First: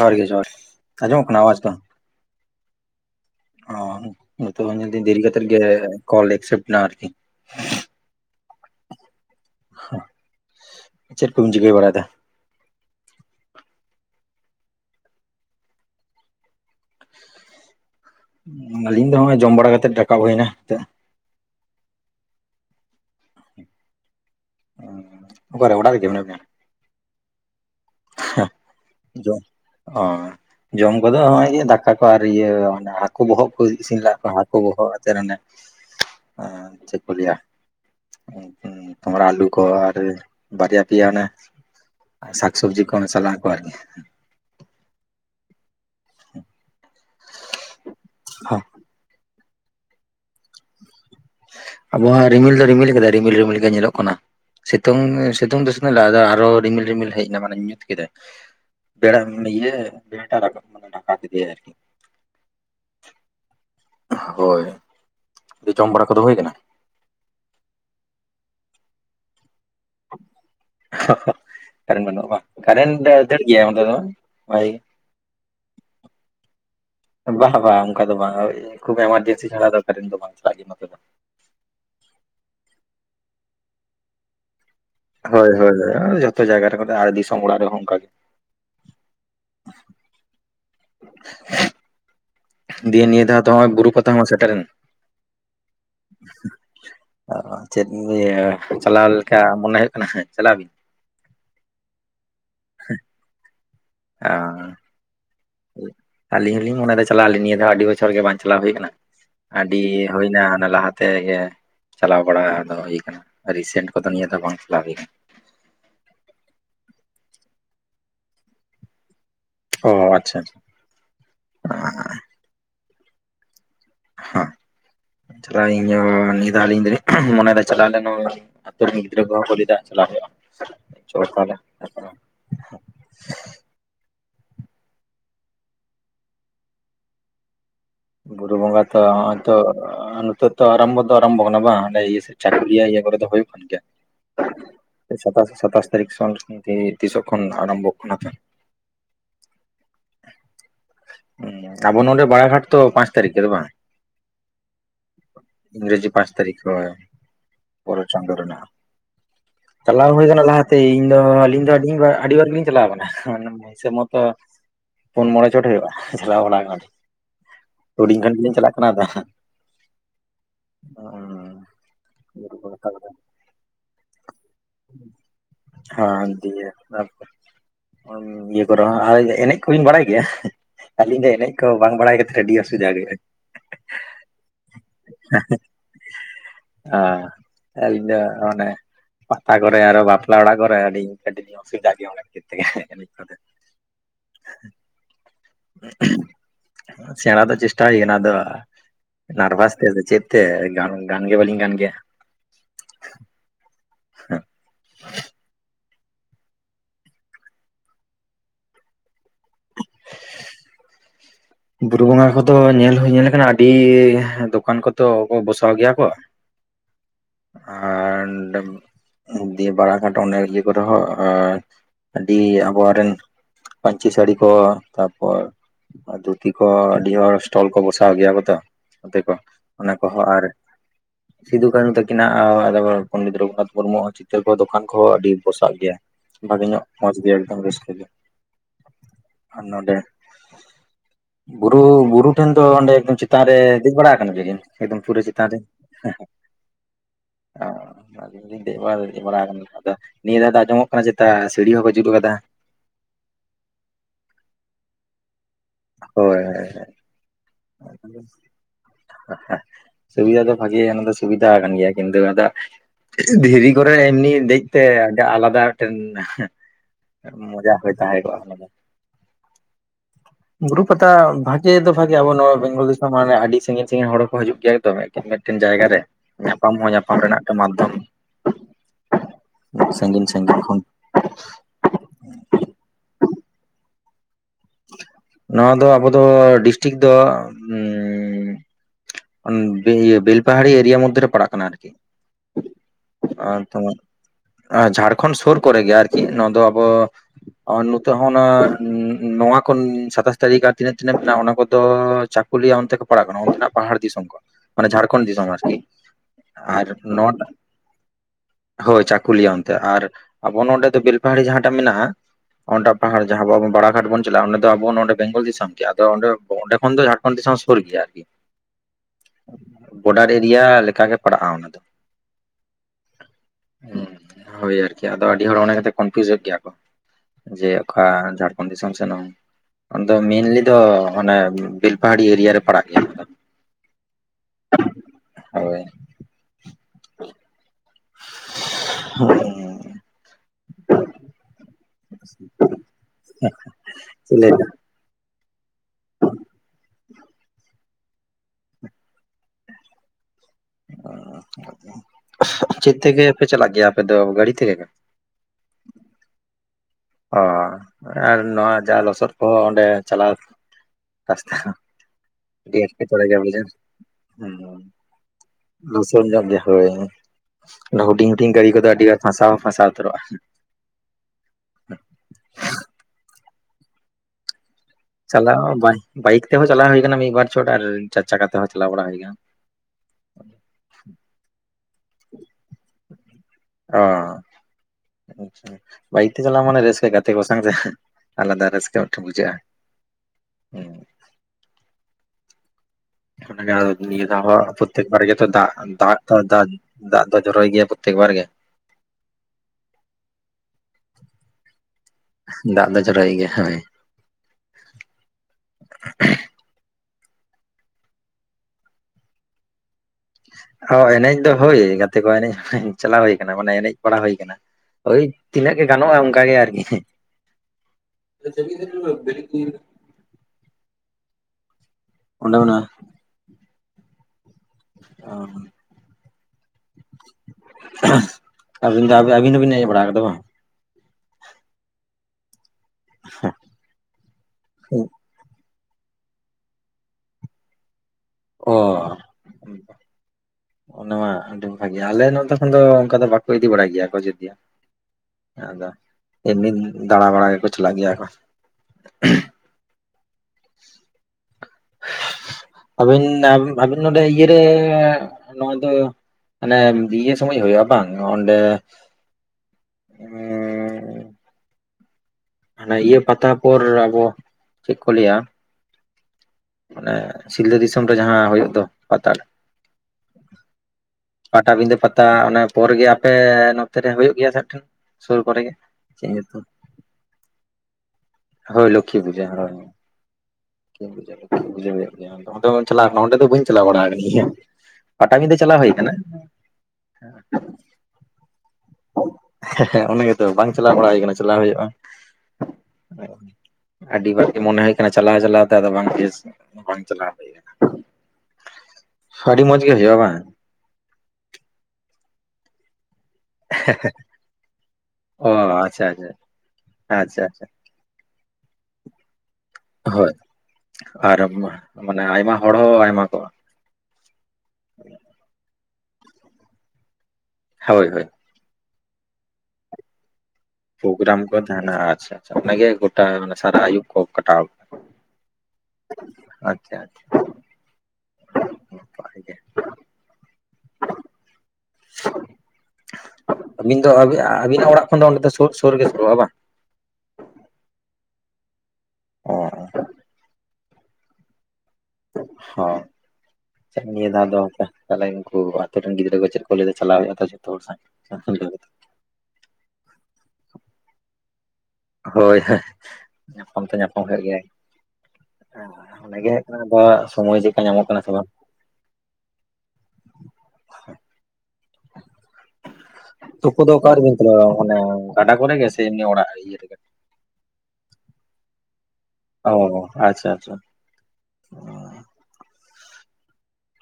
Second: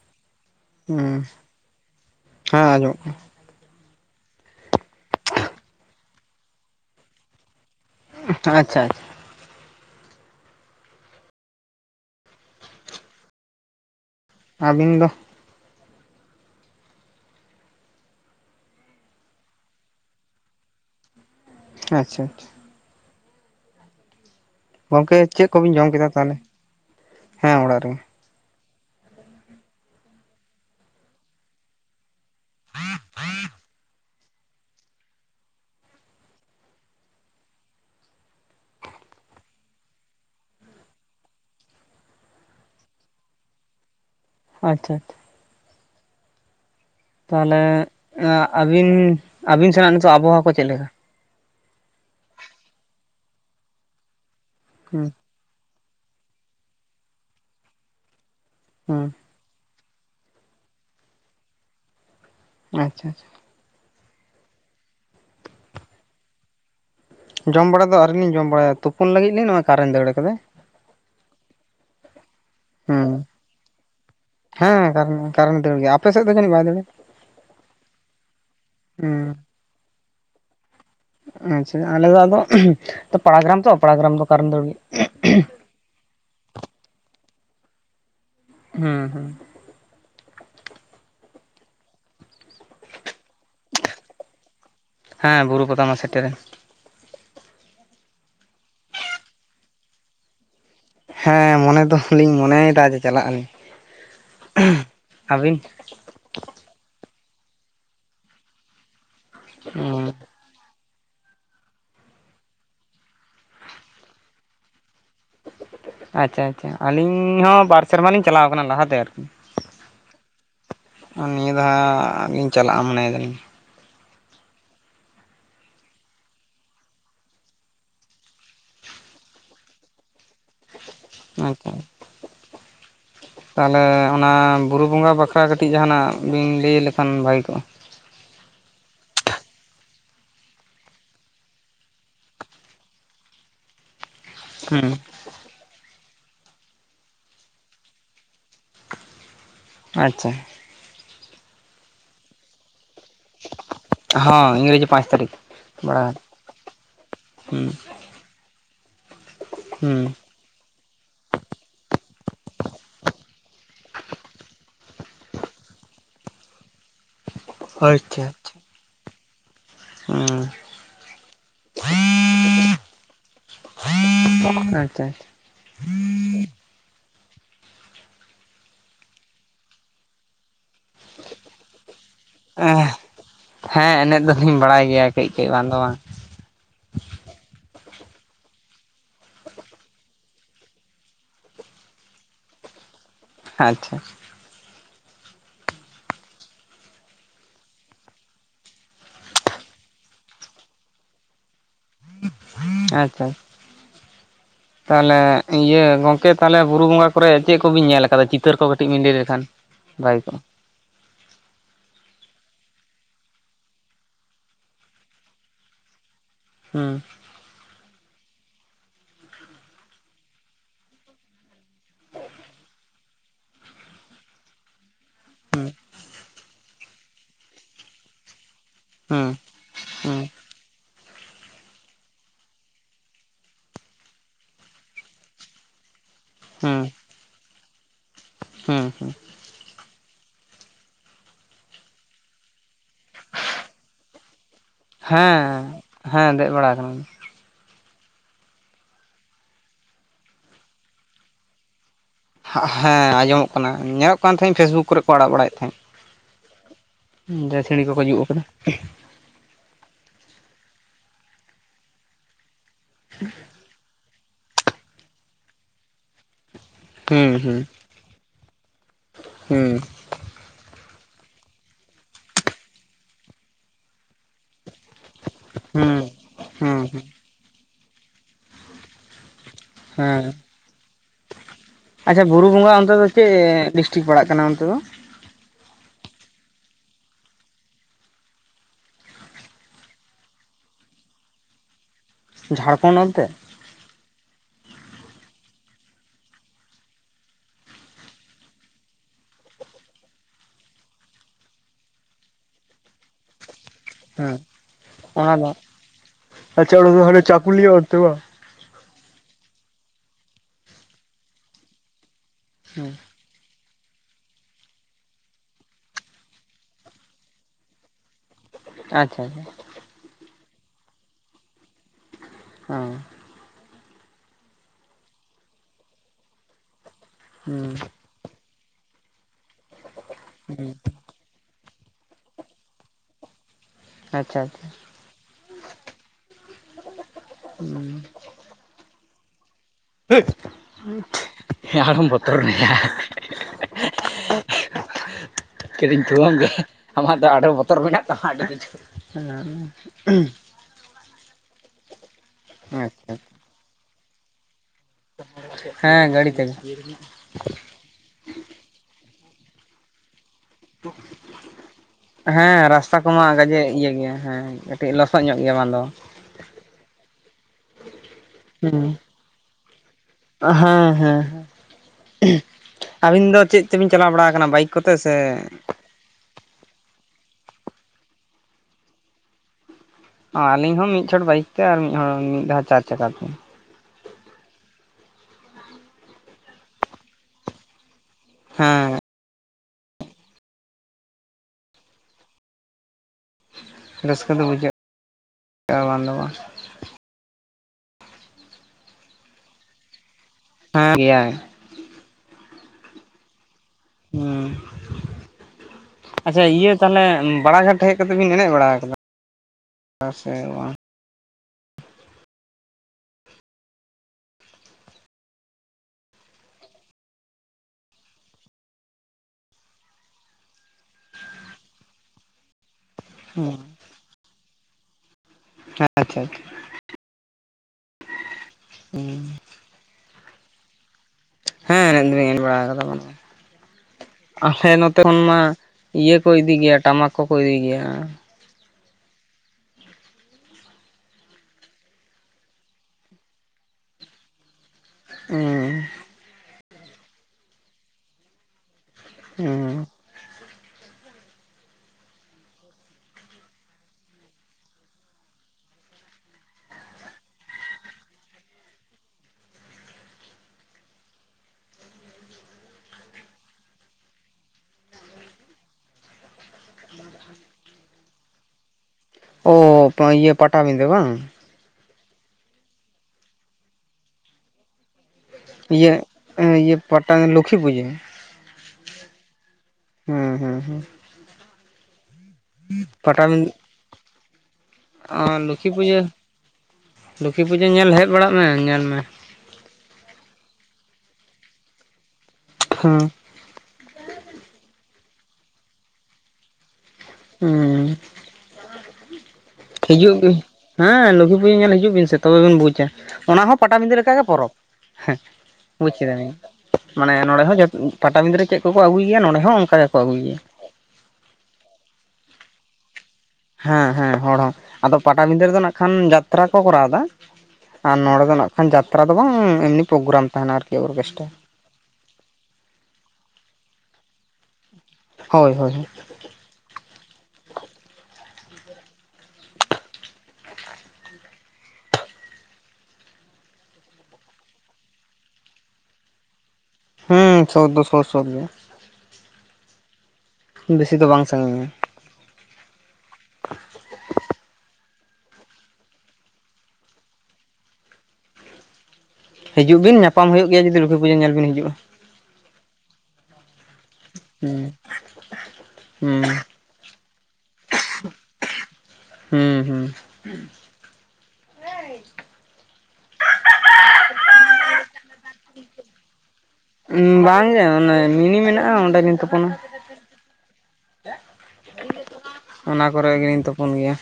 ᱡᱚᱦᱟᱨ ᱜᱮ ᱡᱚᱦᱟᱨ ᱜᱮ ᱟᱡᱚᱢᱚ ᱦᱩᱸ ᱠᱟᱱᱟ ᱟᱣᱟᱡ ᱫᱚ ᱦᱮᱸ ᱟᱸᱡᱚᱢᱚᱜ ᱚ ᱱᱤᱛᱚ ᱦᱚᱸ ᱧᱮᱞ ᱫᱟᱹᱧ ᱫᱮᱨᱤ ᱠᱟᱛᱮ ᱜᱮ ᱠᱚᱞ ᱮᱠᱥᱯᱴ ᱱᱟ ᱟᱨᱠᱤ ᱟᱪᱷᱟ ᱟᱪᱷᱟ ᱪᱮᱫ ᱠᱚᱵᱤᱱ ᱪᱤᱠᱟ ᱜᱟ ᱵᱟᱲᱟᱭ ᱫᱟ ᱟᱵᱤᱱ ᱫᱚ ᱩᱸ ᱟᱞᱤᱧ ᱫᱚ ᱱᱚᱜᱼᱚᱭ ᱡᱚᱢ ᱵᱟᱲᱟ ᱠᱟᱛᱮᱫ ᱰᱟᱠᱟᱵ ᱦᱩᱭ ᱮᱱᱟᱱ ᱟᱪᱷᱟ ᱟᱪᱷᱟ ᱜᱚᱝᱠᱮ ᱪᱮᱫ ᱠᱚᱵᱤᱱ ᱚᱠᱟᱨᱮ ᱡᱚᱢ ᱚᱲᱟᱜ ᱨᱮᱜᱮ ᱠᱮᱫᱟ ᱛᱟᱦᱚᱞᱮ ᱦᱮᱸ ᱚᱲᱟᱜ ᱨᱮ ᱦᱮᱸ ᱡᱚᱢ ᱚ ᱡᱚᱢ ᱠᱚᱫᱚ ᱦᱚᱸᱜᱚᱭ ᱜᱮ ᱫᱟᱠᱟ ᱠᱚ ᱟᱨ ᱤᱭᱟᱹ ᱚᱱᱟ ᱦᱟᱠᱩᱹ ᱵᱚᱦᱚᱜ ᱠᱚ ᱤᱥᱤᱱ ᱞᱮᱫᱟ ᱦᱟᱠᱩᱹ ᱵᱚᱦᱚᱜ ᱟᱛᱮ ᱨᱮᱱᱮ ᱟᱸᱻᱪᱮᱫ ᱠᱚ ᱞᱟᱹᱭᱟ ᱦᱩᱸ ᱦᱩᱸ ᱛᱢᱨᱟ ᱟᱞᱩ ᱠᱚ ᱟᱨ ᱵᱟᱨᱭᱟ ᱯᱮᱭᱟ ᱚᱱᱮ ᱥᱟᱠ ᱥᱚᱵᱡᱤ ᱠᱚ ᱢᱮᱥᱟᱞᱟᱜ ᱠᱚᱶᱟ ᱟᱨᱠᱤ ᱚ ᱟᱪᱪᱷᱟ ᱟᱪᱷᱟ [unintelligible] ᱛᱟᱦᱚᱞᱮ ᱟᱸᱜ ᱟᱹᱵᱤᱱ ᱟᱹᱵᱤᱱ ᱥᱮᱱᱟᱜ ᱱᱤᱛᱚᱜ ᱟᱵᱚ ᱦᱟᱹᱣᱟ ᱠᱚ ᱪᱮᱫ ᱞᱮᱠᱟ ᱟᱵᱚ ᱦᱚᱣᱟᱜ ᱨᱤᱢᱤᱞ ᱫᱚ ᱨᱤᱢᱤᱞ ᱠᱟᱫᱟ ᱨᱤᱢᱤᱞ ᱨᱤᱢᱤᱞ ᱜᱮ ᱧᱮᱞᱚᱜ ᱠᱟᱱᱟ ᱥᱤᱛᱩᱝ ᱦᱩᱸ ᱥᱤᱛᱩᱝ ᱫᱚ ᱟᱫᱟ ᱟᱨᱚ ᱨᱤᱢᱤᱞ ᱨᱤᱢᱤᱞ ᱦᱮᱡ ᱮᱱᱟ ᱢᱟᱱᱮ ᱧᱩᱛ ᱠᱮᱫᱟ ᱦᱩᱸ ᱵᱮᱲᱟ ᱢᱟᱱᱮ ᱤᱭᱮ ᱵᱮᱴ ᱨᱟᱠᱟᱠ ᱠᱮᱫᱮᱭᱟ ᱰᱟᱠᱟ ᱠᱮᱫᱮᱭᱟ ᱟᱨᱠᱤ ᱟᱪᱷᱟ ᱟᱪᱷᱟ ᱦᱳᱭ ᱡᱮ ᱡᱚᱢ ᱵᱟᱲᱟ ᱠᱚᱫᱚ ᱦᱩᱭ ᱟᱠᱟᱱᱟ ᱡᱚᱢ ᱵᱟᱲᱟ ᱫᱚ ᱟᱨᱤ ᱞᱤᱧ ᱡᱚᱢ ᱵᱟᱲᱟᱭᱟ ᱛᱩᱯᱩᱱ ᱞᱟᱹᱜᱤᱫ ᱞᱤᱧ ᱱᱚᱣᱟ ᱠᱟᱨᱮᱱ ᱫᱟᱹᱲ ᱠᱟᱫᱟᱭ ᱦᱚᱜ ᱦᱚᱜ ᱠᱟᱨᱮᱱ ᱵᱟᱱᱩ-ᱟ ᱵᱟᱝ ᱠᱟᱨᱮᱱᱴ ᱦᱩᱸ ᱫᱟᱲᱮ ᱜᱮᱭᱟ ᱚᱱᱛᱮ ᱫᱚ ᱦᱳᱭ ᱦᱮᱸ ᱠᱟᱨᱮᱱ ᱠᱟᱨᱮᱱ ᱫᱟᱹᱲ ᱜᱮᱭᱟ ᱟᱯᱮ ᱥᱮᱫ ᱫᱚ ᱡᱟᱱᱤᱡ ᱵᱟᱭ ᱫᱟᱲᱟ ᱵᱟᱝ ᱵᱟᱝ ᱚᱱᱠᱟ ᱫᱚ ᱵᱟᱝ ᱳᱭ ᱠᱷᱩᱵ ᱮᱢᱟᱨᱡᱮᱱᱥᱤ ᱦᱩᱸ ᱪᱷᱟᱲᱟ ᱫᱚ ᱠᱟᱨᱮᱱ ᱫᱚ ᱵᱟᱝ ᱪᱟᱞᱟᱜ ᱜᱮᱭᱟ ᱱᱚᱛᱮ ᱫᱚ ᱟᱪᱷᱟ ᱟᱞᱮᱫᱚ ᱟᱫᱚ ᱯᱟᱲᱟ ᱜᱮᱨᱟᱢ ᱛᱚ ᱯᱟᱲᱟ ᱜᱮᱨᱟᱢ ᱫᱚ ᱠᱟᱨᱚᱱ ᱫᱟᱲ ᱜᱮᱭᱟ ᱦᱳᱭ ᱦᱳᱭᱳ ᱡᱚᱛᱚ ᱡᱟᱭᱜᱟ ᱨᱮ ᱟᱨ ᱫᱤᱥᱚᱢ ᱚᱲᱟᱜ ᱨᱮᱦᱚᱸ ᱚᱱᱠᱟ ᱜᱮ ᱦᱩᱸ ᱦᱩᱸ [unintelligible] ᱫᱤᱭᱮ ᱱᱤᱭᱟᱹ ᱫᱷᱟᱣ ᱫᱚ ᱱᱚᱜᱚᱭ ᱵᱩᱨᱩ ᱯᱟᱛᱟ ᱦᱚᱸ ᱥᱮᱴᱮᱨᱮᱱ ᱦᱮᱸ ᱵᱩᱨᱩ ᱯᱟᱛᱟ ᱢᱟ ᱥᱮᱴᱮᱨᱮᱱ ᱚ ᱪᱮᱫ ᱤᱭᱟᱹ ᱪᱟᱞᱟᱣ ᱞᱮᱠᱟ ᱢᱚᱱᱮ ᱦᱩᱭᱩᱜ ᱠᱟᱱᱟ ᱪᱟᱞᱟᱜ ᱟᱵᱤᱱ ᱦᱮᱸ ᱢᱚᱱᱮ ᱫᱚ ᱞᱤᱧ ᱢᱚᱱᱮᱭᱮᱫᱟ ᱡᱮ ᱪᱟᱞᱟᱜ ᱟᱹᱞᱤᱧ ᱟᱹᱻᱻ ᱟᱹᱵᱤᱱ ᱟᱹᱞᱤᱧ ᱦᱚᱞᱤᱧ ᱢᱚᱱᱮᱭᱮᱫᱟ ᱪᱟᱞᱟᱜ ᱟᱞᱤᱧ ᱱᱤᱭᱟᱹ ᱫᱷᱟᱣ ᱟᱹᱰᱤ ᱵᱚᱪᱷᱚᱨ ᱜᱮ ᱵᱟᱝ ᱪᱟᱞᱟᱣ ᱦᱳᱭ ᱠᱟᱱᱟ ᱟᱹᱰᱤ ᱦᱩᱸ ᱦᱩᱭᱱᱟ ᱦᱟᱱᱮ ᱞᱟᱦᱟᱛᱮ ᱜᱮ ᱪᱟᱞᱟᱣ ᱵᱟᱲᱟ ᱫᱚ ᱦᱩᱭ ᱟᱠᱟᱱᱟ ᱨᱤᱥᱮᱱᱴ ᱠᱚᱫᱚ ᱱᱤᱭᱟᱹ ᱫᱷᱟᱣ ᱵᱟᱝ ᱪᱟᱞᱟᱣ ᱦᱩᱭ ᱟᱠᱟᱱᱟ ᱟᱪᱪᱷᱟ ᱟᱪᱪᱷᱟ ᱟᱹᱞᱤᱧ ᱦᱚᱸ ᱵᱟᱨ ᱥᱮᱨᱢᱟ ᱞᱤᱧ ᱪᱟᱞᱟᱣ ᱠᱟᱱᱟ ᱞᱟᱦᱟᱛᱮ ᱟᱨᱠᱤ ᱚ ᱟᱪᱪᱷᱟ ᱟᱪᱪᱷᱟ ᱱᱤᱭᱟᱹ ᱫᱷᱟᱣ ᱟᱸᱜ ᱞᱤᱧ ᱪᱟᱞᱟᱜᱼᱟ ᱢᱚᱱᱮ ᱫᱟᱞᱤᱧ ᱦᱟᱸ ᱪᱟᱞᱟᱜ ᱤᱧ ᱱᱤᱭᱟᱹ ᱫᱷᱟᱣ ᱟᱞᱤᱧ ᱫᱚ ᱞᱤᱧ ᱢᱚᱱᱮ ᱫᱟ ᱪᱟᱞᱟᱜ ᱟ ᱱᱚ ᱟᱛᱳ ᱨᱮᱱ ᱜᱤᱫᱽᱨᱟᱹ ᱜᱚᱦᱚᱸ ᱠᱚ ᱞᱟᱹᱭᱫᱟ ᱪᱟᱞᱟᱜᱣ ᱦᱩᱭᱩᱜᱼᱟ ᱪᱚ ᱦᱩᱸ ᱛᱟᱦᱚᱞᱮ ᱛᱚ ᱛᱟᱦᱚᱞᱮ ᱚᱱᱟ ᱵᱩᱨᱩ ᱵᱚᱸᱜᱟ ᱵᱟᱠᱷᱨᱟ ᱠᱟᱹᱴᱤᱡ ᱡᱟᱦᱟᱱᱟᱜ ᱵᱤᱱ ᱞᱟᱹᱭ ᱞᱮᱠᱷᱟᱱ ᱵᱷᱟᱜᱤ ᱠᱚᱜᱼᱟ ᱵᱩᱨᱩ ᱵᱚᱸᱜᱟ ᱛᱚ ᱦᱚᱜᱚᱭ ᱛᱚ ᱚᱻ ᱱᱚᱛᱮ ᱛᱚ ᱟᱨᱟᱢᱵᱚ ᱫᱚ ᱟᱨᱟᱢᱵᱚ ᱠᱟᱱᱟ ᱵᱟᱝ ᱦᱟᱸᱰᱮ ᱤᱭᱟᱹ ᱥᱮᱫ ᱤᱭᱟᱹ ᱠᱚᱨᱮ ᱫᱚ ᱦᱩᱭᱩᱜ ᱠᱟᱱ ᱜᱮᱭᱟ ᱦᱩᱸ ᱥᱟᱛᱟᱥ ᱥᱟᱛᱟᱥ ᱛᱟᱨᱤᱠᱷ ᱠᱷᱚᱱ ᱛᱤ ᱥᱚᱜ ᱠᱷᱚᱱ ᱟᱨᱟᱢᱵᱷ ᱠᱟᱱᱟ ᱛᱚ ᱟᱪᱪᱷᱟ ᱩᱸ ᱟᱵᱚ ᱱᱚᱰᱮ ᱵᱟᱲᱟ ᱜᱷᱟᱴ ᱛᱚ ᱯᱟᱸᱪ ᱛᱟᱨᱤᱠᱷᱮ ᱵᱟᱝ ᱦᱚᱸ ᱤᱝᱨᱮᱡᱤ ᱯᱟᱸᱪ ᱛᱟᱹᱨᱤᱠᱷ ᱤᱝᱨᱮᱡᱤ ᱵᱟᱲᱟ ᱯᱟᱸᱪ ᱛᱟᱨᱤᱠᱷ ᱦᱚᱭ ᱦᱩᱸ ᱾ ᱯᱚᱨᱮᱨ ᱪᱟᱸᱫᱳ ᱨᱮᱱᱟᱜ, ᱪᱟᱞᱟᱣ ᱦᱩᱸ ᱦᱩᱭ ᱟᱠᱟᱱᱟ ᱞᱟᱦᱟ ᱛᱮ ᱤᱧ ᱫᱚ ᱟᱹᱞᱤᱧ ᱫᱚ ᱟᱹᱰᱤ ᱟᱹᱰᱤ ᱵᱟᱨ ᱜᱮᱞᱤᱧ ᱪᱟᱞᱟᱣ ᱠᱟᱱᱟ, ᱦᱤᱥᱟᱹᱵ ᱢᱚᱛᱚ ᱯᱩᱱ ᱢᱚᱬᱮ ᱪᱷᱚᱴ ᱦᱩᱭᱩᱜᱼᱟ᱾ ᱪᱟᱞᱟᱣ ᱵᱟᱲᱟ ᱠᱟᱱᱟᱞᱤᱧ ᱦᱩᱰᱤᱧ ᱟᱪᱪᱷᱟ ᱠᱷᱚᱱ ᱟᱪᱪᱷᱟ ᱜᱮᱞᱤᱧ ᱪᱟᱞᱟᱜ ᱠᱟᱱᱟ ᱛᱚ ᱦᱩᱸ ᱾ [unintelligible] ᱟᱪᱪᱷᱟ ᱦᱮᱸ ᱫᱤᱭᱮ ᱛᱟᱯᱚᱨᱮ ᱤᱭᱟᱹ ᱠᱚᱨᱮ ᱦᱚᱸ ᱮᱱᱮᱡ ᱠᱚᱵᱤᱱ ᱵᱟᱲᱟᱭ ᱜᱮᱭᱟ? ᱟᱹᱞᱤᱧ ᱫᱚ ᱮᱱᱮᱡ ᱠᱚ ᱵᱟᱝ ᱵᱟᱲᱟᱭ ᱠᱟᱛᱮ ᱦᱮᱸ ᱮᱱᱮᱡ ᱫᱚᱞᱤᱧ ᱵᱟᱲᱟᱭ ᱜᱮᱭᱟ, ᱠᱟᱹᱡ ᱠᱟᱹᱡ ᱵᱟᱝ ᱫᱚ ᱵᱟᱝ ᱚ ᱟᱞᱤᱧ ᱫᱚ ᱚᱱᱮ ᱯᱟᱛᱟ ᱠᱚᱨᱮ ᱟᱨᱚ ᱵᱟᱯᱞᱟ ᱚᱲᱟᱜ ᱠᱚᱨᱮ ᱟᱹᱰᱤ ᱠᱟᱹᱴᱤᱡ ᱚᱥᱩᱵᱤᱫᱷᱟ ᱜᱮᱭᱟ᱾ ᱛᱮᱜᱮ [inaudible] ᱟᱪᱪᱷᱟ ᱟᱪᱪᱷᱟ ᱾ [unintelligible] ᱥᱮᱬᱟ ᱫᱚ ᱪᱮᱥᱴᱟ ᱦᱩᱭ ᱠᱟᱱᱟ ᱫᱚ ᱱᱟᱨᱵᱷᱟᱥ ᱛᱮ ᱪᱮᱫ ᱛᱮ ᱜᱟᱱ ᱜᱟᱱ ᱜᱮ ᱵᱟᱞᱤᱧ ᱜᱟᱱ ᱜᱮᱭᱟ᱾ ᱟᱪᱪᱷᱟ ᱾ ᱛᱟᱦᱚᱞᱮ ᱤᱭᱟᱹ ᱜᱚᱝ ᱠᱮ ᱛᱟᱦᱚᱞᱮ ᱵᱩᱨᱩ ᱵᱚᱸᱜᱟ ᱠᱚᱨᱮ ᱪᱮᱫ ᱠᱚᱵᱤᱱ ᱧᱮᱞ ᱟᱠᱟᱫᱟ? ᱪᱤᱛᱟᱹᱨ ᱠᱚ ᱠᱟᱹᱴᱤᱡ ᱵᱤᱱ ᱞᱟᱹᱭ ᱞᱮᱠᱷᱟᱱ ᱵᱷᱟᱜᱮ ᱠᱚᱜᱼᱟ᱾ [unintelligible] ᱵᱩᱨᱩ ᱵᱚᱸᱜᱟ ᱠᱚᱫᱚ ᱧᱮᱞ ᱦᱩᱭ ᱧᱮᱞ ᱠᱟᱱᱟ, ᱟᱹᱰᱤ ᱫᱚᱠᱟᱱ ᱠᱚᱛᱚ ᱵᱚᱥᱟᱣ ᱜᱮᱭᱟ ᱠᱚ ᱦᱩᱸ᱾ [unintelligible] ᱫᱤᱭᱮ ᱵᱟᱲᱟ ᱜᱷᱟᱸᱴ ᱚᱱᱟ ᱤᱭᱟᱹ ᱠᱚᱨᱮ ᱦᱚᱸ ᱟᱹᱰᱤ ᱟᱵᱚ ᱨᱮᱱ ᱯᱟᱹᱧᱪᱤ ᱥᱟᱹᱲᱤ ᱠᱚ, ᱛᱟᱯᱚᱨ ᱦᱩᱸ ᱫᱷᱩᱛᱤ ᱠᱚ ᱟᱹᱰᱤ ᱦᱚᱲ ᱥᱴᱚᱞ ᱠᱚ ᱵᱚᱥᱟᱣ ᱜᱮᱭᱟ ᱠᱚ ᱛᱚ᱾ [inaudible] ᱦᱩᱸ ᱠᱚ ᱚᱱᱟ ᱠᱚᱦᱚᱸ ᱦᱩᱸ ᱟᱨ ᱥᱤᱫᱩ ᱠᱟᱹᱱᱩ ᱛᱟ ᱠᱤᱱᱟᱜ ᱟᱻ ᱟᱫᱚ ᱵᱚᱨᱚ ᱯᱚᱱᱰᱤᱛ ᱨᱚᱜᱷᱩᱱᱟᱛᱷ ᱢᱩᱨᱢᱩᱣᱟᱜ ᱪᱤᱛᱟᱹᱨ ᱠᱚᱦᱚᱸ ᱫᱚᱠᱟᱱ ᱠᱚᱦᱚᱸ ᱟᱹᱰᱤ ᱵᱚᱥᱟᱜ ᱜᱮᱭᱟ, ᱵᱷᱟᱜᱮ ᱧᱚᱜ ᱦᱩᱸ ᱢᱚᱡᱽ ᱜᱮ ᱮᱠᱫᱚᱢ ᱨᱟᱹᱥᱠᱟᱹ ᱜᱮ ᱾ ᱦᱩᱸ ᱦᱩᱸ ᱾ ᱟᱨ ᱱᱚᱰᱮ ᱵᱩᱨᱩ ᱵᱩᱨᱩ ᱴᱷᱮᱱ ᱫᱚ ᱚᱸᱰᱮ ᱪᱮᱛᱟᱱ ᱨᱮ, ᱫᱮᱡ ᱵᱟᱲᱟ ᱟᱠᱟᱱᱟ ᱵᱮᱱ, ᱮᱠᱫᱚᱢ ᱯᱩᱨᱟᱹ ᱪᱮᱛᱟᱱ ᱨᱮ? ᱦᱮᱸ ᱦᱮᱸ ᱫᱮᱡ ᱵᱟᱲᱟ ᱠᱟᱱᱟᱹᱧ᱾ ᱟᱞᱤᱧᱞᱤᱧ ᱫᱮᱡ ᱵᱟᱲᱟ ᱫᱩᱞᱤᱧ ᱫᱮᱡ ᱵᱟᱲᱟ ᱠᱟᱱ ᱜᱮᱭᱟ, ᱟᱫᱚ ᱱᱤᱭᱟᱹ ᱫᱷᱟᱣ ᱫᱚ ᱟᱸᱡᱚᱢᱚᱜ ᱠᱟᱱᱟ ᱪᱮᱛᱟ ᱥᱤᱲᱤ ᱦᱚᱸᱠᱚ ᱡᱩᱛ ᱠᱟᱫᱟ? ᱦᱟᱸᱜ ᱦᱮᱸ ᱟᱸᱡᱚᱢᱚᱜ ᱠᱟᱱᱟ, ᱧᱮᱞᱚᱜ ᱠᱟᱱ ᱛᱟᱦᱮᱸᱧ ᱯᱷᱮᱥᱵᱩᱠ ᱠᱚᱨᱮ ᱠᱚ ᱟᱲᱟᱜ ᱵᱟᱲᱟᱭᱮᱫ ᱛᱟᱦᱮᱸᱫ ᱾ ᱦᱳᱭ ᱦᱳᱭ᱾ ᱡᱮ ᱥᱤᱸᱲᱤ ᱠᱚᱠᱚ ᱡᱩᱛ ᱠᱟᱫᱟ᱾ [inaudible] ᱥᱩᱵᱤᱫᱟ ᱫᱚ ᱵᱷᱟᱜᱮ ᱚᱱᱟ ᱫᱚ ᱥᱩᱵᱤᱫᱟ ᱠᱟᱱ ᱜᱮᱭᱟ, ᱠᱤᱱᱛᱩ ᱚᱱᱟ ᱫᱚ ᱠᱚᱨᱮ ᱮᱢᱱᱤ ᱫᱮᱡ ᱛᱮ ᱡᱟ ᱟᱞᱟᱫᱟ ᱢᱤᱫᱴᱮᱱ ᱢᱚᱡᱟ ᱦᱩᱭ ᱛᱟᱦᱮᱸ ᱠᱚᱜᱼᱟ, ᱚᱱᱟ ᱫᱚ ᱦᱮᱸ ᱾ ᱵᱩᱨᱩ ᱯᱟᱛᱟ ᱵᱷᱟᱜᱮ ᱫᱚ, ᱵᱷᱟᱜᱮᱭᱟ ᱟᱵᱚ ᱱᱚᱣᱟ ᱵᱮᱝᱜᱚᱞ ᱫᱤᱥᱚᱢ ᱢᱟᱱᱮ ᱟᱹᱰᱤ ᱥᱟᱺᱜᱤᱧ ᱥᱟᱺᱜᱤᱧ ᱦᱚᱲ ᱦᱚᱸᱠᱚ ᱦᱤᱡᱩᱜ ᱜᱮᱭᱟ᱾ ᱛᱚ ᱢᱮᱫᱴᱤᱱ ᱡᱟᱭᱜᱟ ᱦᱩᱸ ᱨᱮ ᱧᱟᱯᱟᱢ ᱦᱩᱸ ᱦᱚᱸ ᱦᱩᱸ ᱧᱟᱯᱟᱢ ᱨᱮᱱᱟᱜ ᱴᱮᱱ ᱢᱟᱫᱫᱷᱚᱢ ᱥᱟᱸᱜᱤᱱ ᱦᱮᱸ ᱥᱟᱸᱜᱤᱱ ᱠᱷᱚᱱ ᱟᱪᱪᱷᱟ ᱵᱩᱨᱩ ᱵᱚᱸᱜᱟ ᱚᱱᱛᱮ ᱫᱚ ᱪᱮᱫ ᱰᱤᱥᱴᱤᱠ ᱯᱟᱲᱟᱜ ᱠᱟᱱᱟ ᱚᱱᱛᱮ ᱫᱚ? ᱱᱚᱣᱟ ᱫᱚ ᱟᱵᱚ ᱫᱚ ᱰᱤᱥᱴᱤᱠ ᱫᱚ ᱵᱮ ᱤᱛᱟᱹ ᱵᱮᱞᱯᱟᱦᱟᱲᱤ ᱮᱨᱤᱭᱟ ᱢᱚᱫᱫᱷᱮ ᱨᱮ ᱯᱟᱲᱟᱜ ᱠᱟᱱᱟ ᱟᱨᱠᱤ ᱡᱷᱟᱨᱠᱷᱚᱱᱰ ᱚᱱᱛᱮ? [unintelligible] ᱡᱷᱟᱲᱠᱷᱚᱱᱰ ᱥᱩᱨ ᱠᱚᱨᱮ ᱜᱮ ᱟᱨᱠᱤ ᱱᱚᱣᱟ ᱫᱚ ᱟᱵᱚ ᱱᱩᱛᱚᱜ ᱦᱚᱸ ᱚᱱᱟ ᱱᱚᱣᱟ ᱠᱷᱚᱱ ᱥᱟᱛᱟᱥ ᱛᱟᱹᱨᱤᱠᱷ ᱟᱨ ᱛᱤᱱᱟᱹᱜ ᱛᱤᱱᱟᱹᱜ ᱢᱮᱱᱟᱜᱼᱟ, ᱚᱱᱟ ᱠᱚᱫᱚ ᱪᱟᱹᱠᱩᱞᱭᱟ ᱚᱱᱛᱮ ᱠᱚ ᱯᱟᱲᱟᱜ ᱠᱟᱱᱟ᱾ ᱚᱱᱛᱮ ᱱᱟᱜ ᱯᱟᱦᱟᱲ ᱫᱤᱥᱚᱢ ᱦᱮᱸ ᱠᱚ, ᱢᱟᱱᱮ ᱡᱷᱟᱲᱠᱷᱚᱱ ᱚᱱᱟ ᱫᱤᱥᱚᱢ ᱫᱚ ᱟᱨᱠᱤ ᱟᱪᱪᱷᱟ ᱟᱨ ᱚᱱᱟ ᱫᱚ ᱦᱟᱱᱮ ᱱᱚᱭᱟ ᱴᱟᱜ ᱪᱟᱹᱠᱩᱞᱤᱭᱟᱹ ᱚᱱᱛᱮ ᱵᱟᱝ ᱦᱳᱭ ᱪᱟᱹᱠᱩᱞᱤᱭᱟᱹ ᱚᱱᱛᱮ ᱟᱨ ᱟᱵᱚ ᱱᱚᱰᱮ ᱫᱚ ᱵᱮᱞᱯᱟᱦᱟᱲᱤ ᱡᱟᱦᱟᱸ ᱴᱷᱮᱱ ᱢᱮᱱᱟᱜᱼᱟ, ᱚᱱᱰᱮ ᱦᱩᱸ ᱯᱟᱦᱟᱲ ᱡᱟᱦᱟᱸ ᱵᱟᱵᱚᱱ ᱵᱟᱲᱟᱭ ᱦᱟᱴ ᱵᱚᱱ ᱪᱟᱞᱟᱜᱼᱟ ᱚᱸᱰᱮ ᱫᱚ ᱟᱵᱚ ᱱᱚᱰᱮ ᱵᱮᱝᱜᱚᱞ ᱫᱤᱥᱚᱢ ᱜᱮ᱾ ᱟᱫᱚ ᱚᱸᱰᱮ ᱠᱷᱚᱱ ᱫᱚ ᱡᱷᱟᱲᱠᱷᱚᱸᱰ ᱫᱤᱥᱚᱢ ᱥᱳᱨ ᱜᱮᱭᱟ ᱟᱨᱠᱤ᱾ ᱟᱪᱪᱷᱟ ᱟᱪᱪᱷᱟ ᱵᱚᱰᱟᱨ ᱮᱨᱤᱭᱟ ᱞᱮᱠᱟ ᱜᱮ ᱯᱟᱲᱟᱜᱼᱟ, ᱚᱱᱟ ᱫᱚ ᱚᱸ ᱦᱮᱸ ᱦᱳᱭ ᱟᱹᱨᱠᱤ ᱟᱫᱚ ᱟᱹᱰᱤ ᱦᱚᱲ ᱚᱱᱮ ᱠᱟᱛᱮ ᱠᱚᱱᱯᱷᱤᱭᱩᱡᱼᱚᱜ ᱜᱮᱭᱟ ᱠᱚ᱾ ᱦᱩᱸ ᱡᱮ ᱚᱠᱟ ᱡᱷᱟᱲᱠᱷᱚᱱ ᱫᱤᱥᱚᱢ ᱥᱮᱫ ᱦᱚᱸ ᱟᱫᱚ ᱢᱮᱱᱞᱤ ᱦᱩᱸ ᱫᱚ ᱢᱟᱱᱮ ᱵᱮᱞᱯᱟᱦᱟᱲᱤ ᱮᱨᱤᱭᱟ ᱨᱮ ᱯᱟᱲᱟᱜ ᱜᱮᱭᱟ᱾ ᱟᱪᱪᱷᱟ ᱟᱪᱪᱷᱟ ᱦᱳᱭ ᱦᱩᱸ [unintelligible] ᱦᱟᱲᱚᱢ ᱵᱚᱛᱩᱨᱮᱱᱟᱭᱟ᱾ ᱠᱤᱫᱤᱧ ᱜᱮ ᱟᱢᱟᱜ ᱫᱚ ᱟᱹᱰᱤ ᱜᱮ ᱵᱚᱛᱚᱨ ᱢᱮᱱᱟᱜ ᱛᱟᱢᱟ᱾ ᱟᱹᱰᱤ ᱠᱤᱪᱷᱩ ᱦᱮᱸ᱾ [unintelligible] ᱪᱮᱫ ᱟᱪᱪᱷᱟ ᱛᱮᱜᱮ ᱟᱪᱪᱷᱟ ᱯᱮ ᱪᱟᱞᱟᱜ ᱜᱮᱭᱟ᱾ ᱟᱯᱮ ᱫᱚ ᱜᱟᱹᱲᱤ ᱛᱮᱜᱮ? ᱦᱮᱸ ᱜᱟᱹᱰᱤ ᱛᱮᱜᱮ᱾ ᱚ ᱟᱨ ᱱᱚᱣᱟ ᱡᱟᱸᱦᱟ ᱞᱚᱥᱚᱫ ᱠᱚᱦᱚᱸ ᱚᱸᱰᱮ ᱪᱟᱞᱟᱣ ᱨᱟᱥᱛᱟ [unintelligible] ᱦᱮᱸ ᱟᱹᱰᱤ ᱨᱟᱥᱛᱟ ᱮᱴᱠᱮᱴᱚᱬᱮ ᱠᱚᱢᱟ ᱜᱮᱭᱟ ᱜᱟᱡᱮ ᱵᱩᱡᱷᱟᱹᱣ ᱤᱭᱟᱹ ᱜᱮᱭᱟ᱾ ᱦᱮᱸ ᱦᱩᱸ ᱠᱟᱹᱴᱤᱡ ᱞᱚᱥᱚᱫ ᱧᱚᱜ ᱜᱮᱭᱟ ᱵᱟᱝ ᱫᱚ ᱵᱟᱝ᱾ [unintelligible] ᱜᱮᱭᱟ ᱦᱳᱭ᱾ ᱦᱩᱰᱤᱧ ᱦᱩᱰᱤᱧ ᱜᱟᱲᱤ ᱠᱚᱫᱚ ᱟᱹᱰᱤ ᱟᱸᱴ ᱯᱷᱟᱸᱥᱟᱣ ᱦᱚᱸ ᱯᱷᱟᱸᱥᱟᱣ ᱩᱛᱟᱹᱨᱚᱜᱼᱟ᱾ ᱦᱮᱸ ᱦᱮᱸ ᱦᱮᱸ᱾ ᱟᱹᱵᱤᱱ ᱫᱚ ᱪᱮᱫ ᱛᱮᱵᱤᱱ ᱪᱟᱞᱟᱣ ᱵᱟᱲᱟ ᱠᱟᱱᱟ ᱵᱟᱭᱤᱠ ᱠᱚᱛᱮ ᱥᱮ ᱪᱟᱞᱟᱣ ᱵᱟᱭ ᱵᱟᱭᱤᱠ ᱛᱮᱦᱚᱸ ᱪᱟᱞᱟᱣ ᱦᱩᱭ ᱠᱟᱱᱟ, ᱢᱤᱫ ᱵᱟᱨ ᱪᱚᱴ ᱟᱨ ᱪᱟᱨ ᱪᱟᱠᱟ ᱛᱮᱦᱚᱸ ᱪᱟᱞᱟᱣ ᱵᱟᱲᱟ ᱦᱩᱭ ᱠᱟᱱᱟ᱾ ᱚ ᱟᱹᱞᱤᱧ ᱦᱚᱸ ᱢᱤᱫ ᱪᱚᱲ ᱵᱟᱭᱤᱠ ᱛᱮ ᱟᱨ ᱢᱤᱫ ᱦᱚᱲ ᱢᱤᱫ ᱫᱷᱟᱣ ᱪᱟᱨ ᱪᱟᱠᱟ ᱛᱮ᱾ ᱚ ᱟᱪᱪᱷᱟ, ᱵᱟᱭᱤᱠ ᱛᱮ ᱪᱟᱞᱟᱣ ᱢᱟᱱᱮ ᱨᱟᱹᱥᱠᱟᱹ ᱜᱟᱛᱮ ᱠᱚᱥᱟᱝ ᱛᱮ᱾ ᱟᱞᱟᱫᱟ ᱦᱮᱸ ᱨᱟᱹᱥᱠᱟᱹ ᱢᱤᱫᱴᱟᱝ ᱵᱩᱡᱷᱟᱹᱜᱼᱟ᱾ ᱦᱩᱸ ᱚᱱᱟ ᱜᱮ ᱟᱫᱚ ᱱᱤᱭᱟ ᱨᱟᱹᱥᱠᱟᱹ ᱫᱷᱟᱣ ᱫᱚ ᱦᱚᱸ ᱵᱩᱡᱷᱟᱹᱜᱼᱟ ᱯᱨᱚᱛᱛᱮᱠ ᱵᱟᱨ ᱜᱮ ᱛᱚ, ᱫᱟᱜ ᱵᱟᱝ ᱫᱚ ᱫᱟᱜ ᱵᱟᱝ ᱛᱚᱭ ᱫᱟᱜ ᱫᱟᱜ ᱫᱚ ᱡᱚᱨᱚᱭ ᱜᱮᱭᱟ, ᱯᱨᱚᱛᱛᱮᱠ ᱵᱟᱨ ᱜᱮ᱾ ᱦᱮᱸ ᱜᱮᱭᱟ᱾ ᱫᱟᱜ ᱫᱚ ᱡᱚᱨᱟᱭ ᱜᱮᱭᱟ, ᱦᱳᱭ᱾ ᱦᱩᱸ ᱟᱪᱪᱷᱟ ᱤᱭᱟᱹ ᱛᱟᱦᱚᱞᱮ ᱵᱟᱲᱟ ᱜᱷᱟᱴ ᱦᱮᱡ ᱠᱟᱛᱮ ᱵᱤᱱ ᱮᱱᱮᱡ ᱵᱟᱲᱟ ᱠᱟᱫᱟ? ᱪᱮᱫᱟᱜ ᱥᱮ ᱵᱟᱝ᱾ ᱚ ᱮᱱᱮᱡ ᱫᱚ ᱦᱩᱭ ᱜᱟᱛᱮ ᱠᱚ ᱮᱱᱮᱡ ᱚ ᱥᱟᱳ ᱪᱟᱞᱟ ᱦᱩᱭ ᱠᱟᱱᱟ᱾ ᱢᱟᱱᱮ ᱮᱱᱮᱡ ᱵᱟᱲᱟ ᱦᱩᱭ ᱠᱟᱱᱟ᱾ ᱳᱭ ᱛᱤᱱᱟᱹᱜ ᱜᱮ ᱜᱟᱱᱚᱜᱼᱟ, ᱚᱱᱠᱟᱟ ᱜᱮ ᱟᱨᱠᱤ᱾ [unintelligible] ᱵᱮᱤᱞ [unintelligible] ᱚᱸᱱᱮ ᱚᱱᱟ ᱦᱩᱸ ᱚᱸ ᱦᱮᱸ ᱟᱪᱪᱷᱟ ᱟᱪᱪᱷᱟ ᱟᱵᱤᱱ ᱫᱚ ᱟᱵᱤᱱ ᱦᱚᱸᱵᱮᱱ ᱮᱱᱮᱡ ᱵᱟᱲᱟ ᱠᱟᱫᱟ ᱵᱟᱝ? ᱦᱮᱸ ᱮᱱᱮᱡ ᱵᱟᱲᱟ ᱮᱢᱚᱲ ᱫᱚ᱾ ᱵᱟᱲᱟ ᱠᱟᱫᱟ ᱢᱟᱱᱮ ᱟᱞᱮ ᱱᱚᱛᱮ ᱠᱷᱚᱱ ᱢᱟ᱾ ᱤᱭᱟᱹ ᱠᱚ ᱤᱫᱤ ᱜᱮᱭᱟ᱾ ᱴᱟᱢᱟᱠ ᱠᱚᱠᱚ ᱤᱫᱤ ᱜᱮᱭᱟ᱾ ᱚ ᱚᱱᱟ ᱢᱟ ᱟᱹᱰᱤ ᱵᱷᱟᱹᱜᱤ ᱜᱮᱭᱟ᱾ ᱟᱞᱮ ᱱᱚᱛᱮ ᱠᱷᱚᱱ ᱫᱚ ᱚᱱᱠᱟ ᱫᱚ ᱵᱟᱠᱚ ᱤᱫᱤ ᱵᱟᱲᱟᱭ ᱜᱮᱭᱟ ᱠᱚ ᱡᱚᱛᱚ ᱫᱤᱭᱟ᱾ ᱦᱮᱸ ᱟᱫᱚ ᱮᱢᱱᱤ ᱫᱟᱬᱟ ᱵᱟᱲᱟᱟ ᱜᱮᱠᱚ ᱪᱟᱞᱟᱜ ᱜᱮᱭᱟ ᱠᱚ᱾ ᱦᱩᱸ [inaudible] ᱟᱹᱵᱤᱱ ᱟᱹᱵᱤᱱ ᱵᱟᱵᱤᱱ ᱱᱚᱰᱮ ᱤᱭᱟᱹᱨᱮ ᱱᱚᱣᱟ ᱫᱚ᱾ ᱢᱟᱱᱮ ᱤᱭᱟᱹ ᱥᱚᱢᱚᱭ ᱦᱩᱭᱳᱜᱼᱟ ᱵᱟᱝ ᱚᱸᱰᱮ ᱮᱸᱻ ᱦᱟᱱᱮ ᱤᱭᱟᱹ ᱯᱟᱛᱟ ᱯᱚᱨ ᱟᱵᱚ ᱪᱮᱫ ᱠᱚ ᱞᱟᱹᱭᱟ ᱚᱱᱮ ᱥᱤᱞᱫᱟᱹ ᱫᱤᱥᱚᱢ ᱨᱮ ᱡᱟᱦᱟᱸ ᱦᱩᱭᱳᱜ ᱫᱚ ᱯᱟᱛᱟ ᱚᱻ ᱤᱭᱟᱹ ᱯᱟᱴᱟᱵᱤᱸᱫᱟᱹ ᱵᱟᱝ ᱯᱟᱴᱟᱵᱤᱸᱫᱟᱹ ᱯᱟᱛᱟ ᱚᱱᱟ ᱯᱚᱨ ᱜᱮ ᱟᱯᱮ ᱱᱚᱛᱮ ᱨᱮ ᱦᱩᱭᱩᱜ ᱜᱮᱭᱟ ᱥᱮ ᱴᱷᱮᱱ, ᱤᱭᱟᱹ ᱤᱭᱟᱹ ᱯᱟᱴᱟ ᱵᱤᱸ ᱞᱩᱠᱠᱷᱤ ᱯᱩᱡᱟᱹ ᱦᱳᱭ ᱞᱚᱠᱠᱷᱤ ᱯᱩᱡᱟ ᱦᱳᱭ, ᱦᱩᱸ ᱦᱩᱸ ᱦᱩᱸ ᱟᱹᱣ ᱵᱩᱡᱷᱟᱹᱣᱮᱫ ᱜᱮᱭᱟ ᱪᱟᱞᱟᱣ ᱠᱟᱱᱟ ᱚᱸᱰᱮ ᱫᱚ ᱯᱟᱴᱟᱵᱤᱸᱫᱟᱹ ᱵᱟᱹᱧ ᱪᱟᱞᱟᱣ ᱵᱟᱲᱟ ᱠᱟᱱᱜᱤᱭᱟᱹ ᱯᱟᱴᱟᱵᱤᱸᱫᱟᱹ ᱞᱚᱠᱠᱷᱤ ᱪᱟᱞᱟᱣ ᱦᱳᱭ ᱯᱩᱡᱟᱹ ᱠᱟᱱᱟ, ᱞᱚᱠᱠᱷᱤ ᱯᱩᱡᱟᱹ ᱧᱮᱞ ᱦᱮᱡ ᱵᱟᱲᱟᱜ ᱢᱮ ᱧᱮᱞ ᱢᱮ ᱦᱮ ᱦᱮ ᱚᱱᱮ ᱜᱮᱛᱚ ᱵᱟᱝ ᱪᱟᱞᱟᱣ ᱵᱟᱲ ᱦᱩᱭ ᱠᱟᱱᱟ ᱪᱟᱞᱟᱣ ᱦᱩᱭᱩᱜᱼᱟ, ᱦᱩᱸ ᱟᱹᱰᱤ ᱵᱟᱨ ᱜᱮ ᱢᱚᱱᱮ ᱦᱩᱭ ᱠᱟᱱᱟ ᱪᱟᱞᱟᱣ ᱪᱟᱞᱟᱣ ᱛᱮ ᱟᱫᱚ ᱵᱟᱝ ᱪᱮᱥ ᱵᱟᱝ ᱪᱟᱞᱟᱣ ᱦᱩᱭ ᱠᱟᱱᱟ, ᱦᱩᱸ ᱟᱹᱰᱤ ᱢᱚᱡ ᱜᱮ ᱦᱳᱭᱳᱜ-ᱟ ᱦᱤᱡᱩᱜ ᱵᱤᱱ ᱵᱟᱝ ᱦᱮᱸ ᱞᱚᱠᱠᱷᱤ ᱯᱩᱡᱟᱹ ᱧᱮᱞ ᱦᱤᱡᱩᱜ ᱵᱤᱱ ᱥᱮ ᱛᱚᱵᱮ ᱵᱤᱱ ᱵᱩᱡᱟ ᱚᱱᱟ ᱦᱚᱸ ᱯᱟᱴᱟᱵᱤᱸᱫᱟᱹ ᱞᱮᱠᱟᱜᱮ ᱯᱚᱨᱚᱵᱽ ᱦᱮᱸ ᱚ ᱵᱩᱡ ᱟᱪᱪᱷᱟ ᱠᱮᱫᱟ ᱟᱪᱪᱷᱟ ᱵᱤᱱ ᱢᱟᱱᱮ ᱱᱚᱰᱮ ᱟᱪᱪᱷᱟ ᱦᱚᱸ ᱟᱪᱪᱷᱟ ᱡᱷᱚᱛᱚ ᱯᱟᱴᱟᱵᱤᱸᱫᱟᱹ ᱨᱮ ᱪᱮᱫ ᱠᱚ ᱠᱚ ᱟᱹᱜᱩᱭᱭᱟ ᱜᱮᱭᱟ ᱱᱚᱸᱰᱮ ᱦᱚᱸ ᱚᱱᱠᱟ ᱜᱮᱠᱚ ᱟᱹᱜᱩᱭ ᱦᱳᱭ ᱜᱮᱭᱟ ᱟᱨ ᱢᱟ ᱢᱚᱱᱮ ᱟᱭᱢᱟ ᱦᱚᱲ ᱦᱚᱸ ᱟᱭᱢᱟ ᱠᱚᱣᱟ ᱦᱮᱸ ᱦᱮᱸ ᱦᱚᱲ ᱦᱚᱸ ᱟᱫᱚ ᱯᱟᱴᱟᱵᱤᱫᱟᱹ ᱨᱮᱫᱚ ᱱᱟᱜ ᱠᱷᱟᱱ ᱡᱟᱛᱨᱟ ᱠᱚ ᱠᱚᱨᱟᱣ ᱫᱟ ᱟᱨ ᱦᱳᱭ ᱱᱚᱰᱮ ᱦᱳᱭ ᱫᱚ ᱱᱟᱜ ᱟᱱ ᱡᱟᱛᱨᱟ ᱫᱚ ᱵᱟᱝ ᱮᱢᱱᱤ ᱯᱨᱳᱜᱨᱟᱢ ᱛᱟᱦᱮᱱᱟ ᱟᱨᱠᱤ, ᱚᱨᱠᱮᱥᱴᱟᱨ ᱯᱨᱳᱜᱨᱟᱢ ᱠᱚ ᱛᱟᱦᱮᱸᱱᱟ ᱟᱪᱪᱷᱟ ᱟᱪᱪᱷᱟ ᱚᱱᱟᱜ ᱜᱮ ᱜᱚᱴᱟ ᱥᱟᱨᱟ ᱟᱭᱩᱵ ᱠᱚ ᱠᱟᱴᱟᱣ ᱦᱳᱭ ᱦᱳᱭ ᱦᱳᱭ ᱟᱪᱪᱷᱟ ᱟᱪᱪᱷᱟ ᱱᱟᱯᱟᱭ ᱜᱮ ᱟᱹᱵᱤᱱ ᱫᱚ ᱟᱹᱵᱤᱱᱟᱜ ᱚᱲᱟᱜ ᱠᱷᱚᱱ ᱫᱚ ᱚᱸᱰᱮ ᱫᱚ ᱥᱳᱨ ᱥᱳᱨ ᱜᱮ ᱥᱩᱨᱚᱜᱼᱟ ᱵᱟᱝ ᱦᱩᱸ ᱥᱳᱨ ᱫᱚ ᱥᱳᱨ ᱜᱮᱭᱟ᱾ ᱚ ᱵᱤᱥᱤ ᱫᱚ ᱵᱟᱝ ᱥᱟᱺᱟᱜᱤᱧᱟ ᱦᱚ ᱪᱮᱫ ᱱᱤᱭᱟᱹ ᱫᱷᱟᱳ ᱫᱚ ᱛᱟᱦᱞᱮ ᱩᱱᱠᱩ ᱟᱛᱳ ᱨᱮᱱ ᱜᱤᱫᱽᱨᱟᱹ ᱠᱚ ᱪᱮᱫ ᱠᱚ ᱞᱟᱹᱭ ᱫᱟ ᱪᱟᱞᱟᱣ ᱦᱩᱭᱩᱜᱼᱟ ᱛᱚ ᱡᱚᱛᱚ ᱦᱚᱲ ᱥᱟᱶ ᱟ [unintelligible] ᱦᱤᱡᱩᱜ ᱵᱤᱱ ᱧᱟᱢ ᱦᱩᱭᱩᱜ ᱜᱮᱭᱟ ᱡᱩᱫᱤ ᱞᱩᱠᱠᱷᱤ ᱯᱩᱡᱟᱹ ᱧᱮᱞ ᱵᱤᱱ ᱦᱤᱡᱼᱟ ᱦᱳᱭ ᱦᱳᱭ ᱧᱟᱯᱟᱢ ᱛᱚ ᱧᱟᱯᱟᱢ ᱦᱩᱭᱩᱜ ᱜᱮᱭᱟ ᱦᱩᱸ ᱦᱩᱸ ᱚᱱᱟᱜᱮ, ᱟᱫᱚ ᱦᱟᱸᱜ ᱥᱳᱢᱳᱭ ᱪᱮᱫᱠᱟ ᱧᱟᱢᱚᱜ ᱠᱟᱱᱟ ᱥᱮ ᱵᱟᱝ? ᱦᱮᱸ ᱦᱩᱸ ᱛᱩᱯᱩ ᱫᱚ ᱚᱠᱟᱨᱮ ᱵᱤᱱ ᱠᱚᱨᱟᱣ-ᱟ ᱢᱟᱱᱮ ᱜᱟᱰᱟ ᱠᱚᱨᱮ ᱜᱮ ᱥᱮ ᱮᱢᱱᱤ ᱚᱲᱟᱜ ᱤᱭᱟ ᱵᱟᱝ ᱜᱮ ᱚᱱᱮ ᱢᱤᱱᱤ ᱢᱮᱱᱟᱜᱼᱟ ᱚᱸᱰᱮ ᱜᱮᱧ ᱛᱩᱯᱩᱱᱟ᱾ ᱚ ᱟᱪᱪᱷᱟ ᱟᱪᱪᱷᱟ ᱚᱱᱟ ᱠᱚᱨᱮ ᱜᱮᱞᱤᱧ ᱛᱩᱯᱩᱱ ᱜᱮᱭᱟ,